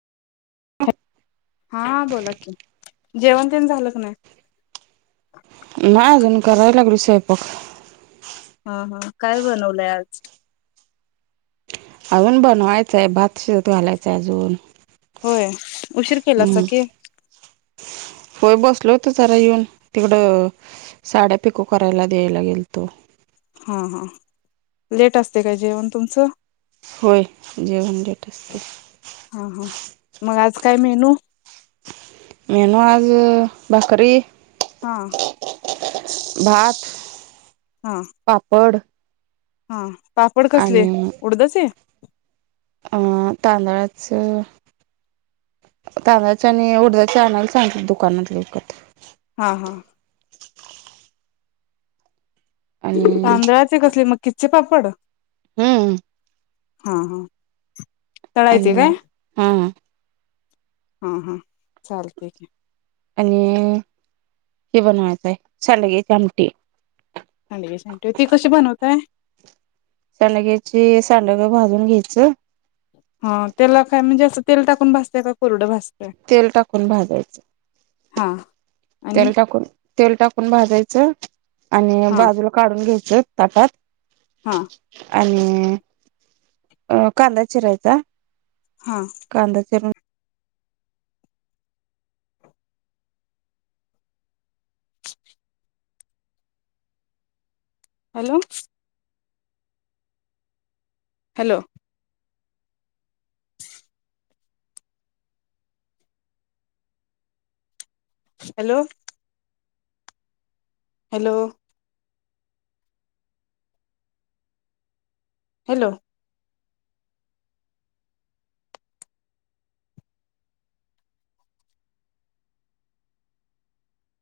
हॅ हा बोला कि जेवण तेण झालं काय नाही? नाही अजून कराय लागलोय स्वयंपाक. हा हा काय बनवलंय आज? अजून बनवायचंय भात शिजत घालायचा आहे अजून. होय, उशीर केलासा हम्म कि. होय, बसल होत जरा येऊन तिकडं साड्या पिको करायला द्यायला गेलतो. हा हा लेट असते काय जेवण तुमचं. होय जेवन लेट असते. हा हा [inaudible] मग आज काय मेनू? [inaudible] मेनू आज भाकरी हा. भात, हा पापड [inaudible] हा पापड कसले उडदाचे. अं तांदळाच तांदळाच आणि उडदाच्या आणायला सांगीतले दुकानातन विकत. हा हा आणि तांदळाचे कसले मग किच्चे पापड हम्म हा हा अ तळायचे काय? हा हा हा चाल ठीक आहे आणि हे बनवायचं आहे सांडग्याची आमटी सांडग्याची आमटी ती कशी बनवताय? शलग्याची सांडगे भाजून घ्यायचं हा त्याला काय म्हणजे असं तेल टाकून भासते का कोरडं भाजताय? तेल टाकून भाजायचं हा आणि तेल टाकून तेल टाकून भाजायचं आणि हा बाजूला काढून घ्यायच ते तठात हा आणि अ कांदा चिरायचा हा कांदा चिरून hello hello hello hello hello